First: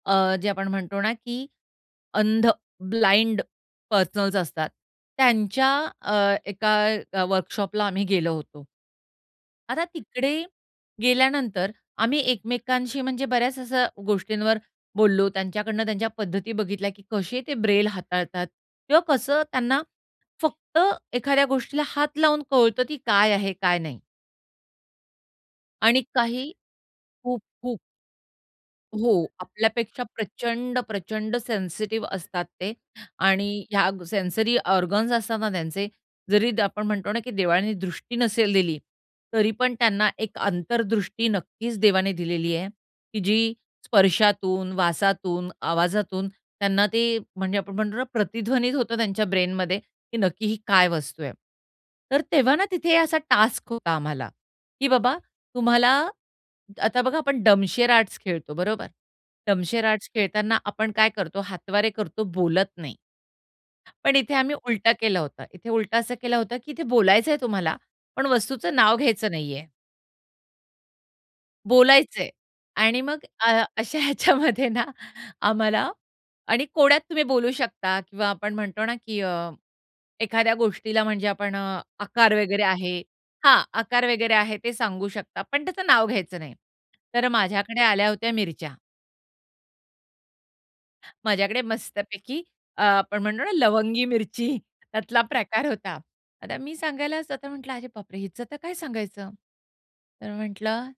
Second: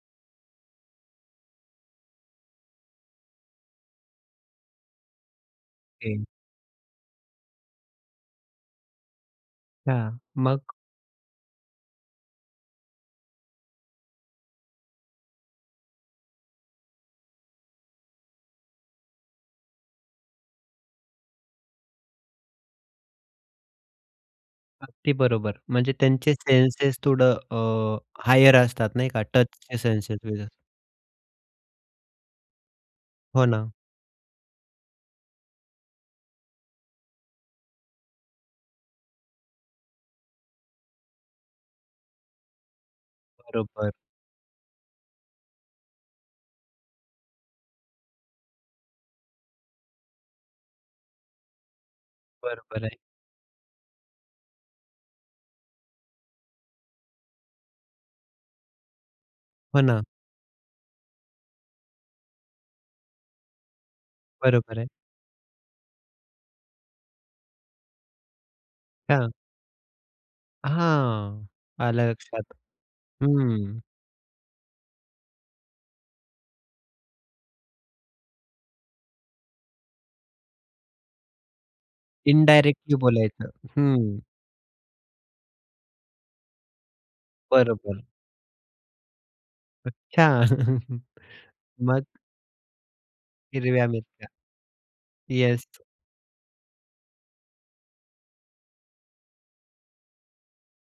अ, जे आपण म्हणतो ना की अंध, ब्लाइंड पर्सनल्स असतात. त्यांच्या ओके. अ, एका वर्कशॉपला आम्ही गेलो होतो. आता हां, तिकडे मग? गेल्यानंतर आम्ही एकमेकांशी म्हणजे बऱ्याच अशा गोष्टींवर बोललो. त्यांच्याकडनं त्यांच्या पद्धती बघितल्या, की कसे ते ब्रेल हाताळतात किंवा कसं त्यांना फक्त एखाद्या गोष्टीला हात लावून कळतं, की काय आहे काय नाही? अगदी बरोबर, म्हणजे आणि त्यांचे काही सेन्सेस थोडं खूप, खूप. अ, हायर असतात नाही हो, का टचचे आपल्यापेक्षा सेन्सेस [unintelligible] प्रचंड, प्रचंड सेन्सिटिव्ह असतात ते हो आणि ना. ह्या सेन्सरी ऑर्गन्स असता ना त्यांचे जरी आपण म्हणतो ना की देवाने दृष्टी नसेल दिली, तरी पण त्यांना एक अंतर्दृष्टी नक्कीच देवाने दिलेली आहे, की जी बरोबर. स्पर्शातून, वासातून, आवाजातून त्यांना ते म्हणजे आपण म्हणतो ना प्रतिध्वनीत होतं त्यांच्या ब्रेनमध्ये, की नक्की ही काय वस्तू आहे? तर तेव्हा ना बरोबर तिथे आहे. असा टास्क होता आम्हाला की बाबा तुम्हाला आता बघा आपण डमशेर आर्ट्स खेळतो बरोबर, हो डमशेर ना. आर्ट्स खेळताना आपण काय करतो हातवारे करतो, बोलत नाही. पण इथे आम्ही बरोबर उलट आहे. केलं होतं. इथे उलट असं केलं होतं, की इथे बोलायचंय तुम्हाला, पण वस्तूचं नाव घ्यायचं हां. नाहीये. हां, आलं बोलायचं आहे लक्षात. आणि मग अ, हं. अशा ह्याच्यामध्ये ना आम्हाला आणि कोड्यात तुम्ही बोलू शकता किंवा आपण म्हणतो ना की अ, एखाद्या गोष्टीला म्हणजे आपण अ, आकार वगैरे इंडायरेक्टली आहे. बोलायचं. हां, आकार हं. वगैरे आहे ते सांगू शकता, पण त्याचं नाव घ्यायचं नाही. तर माझ्याकडे बरोबर. आल्या होत्या मिरच्या. अच्छा! माझ्याकडे मग? मस्तपैकी अ, आपण म्हणतो ना हिरव्या लवंगी मिरच्या. मिरची त्यातला प्रकार येस. होता. आता मी सांगायला तर म्हटलं "अरे बापरे, हिचं तर काय सांगायचं?" तर म्हटलं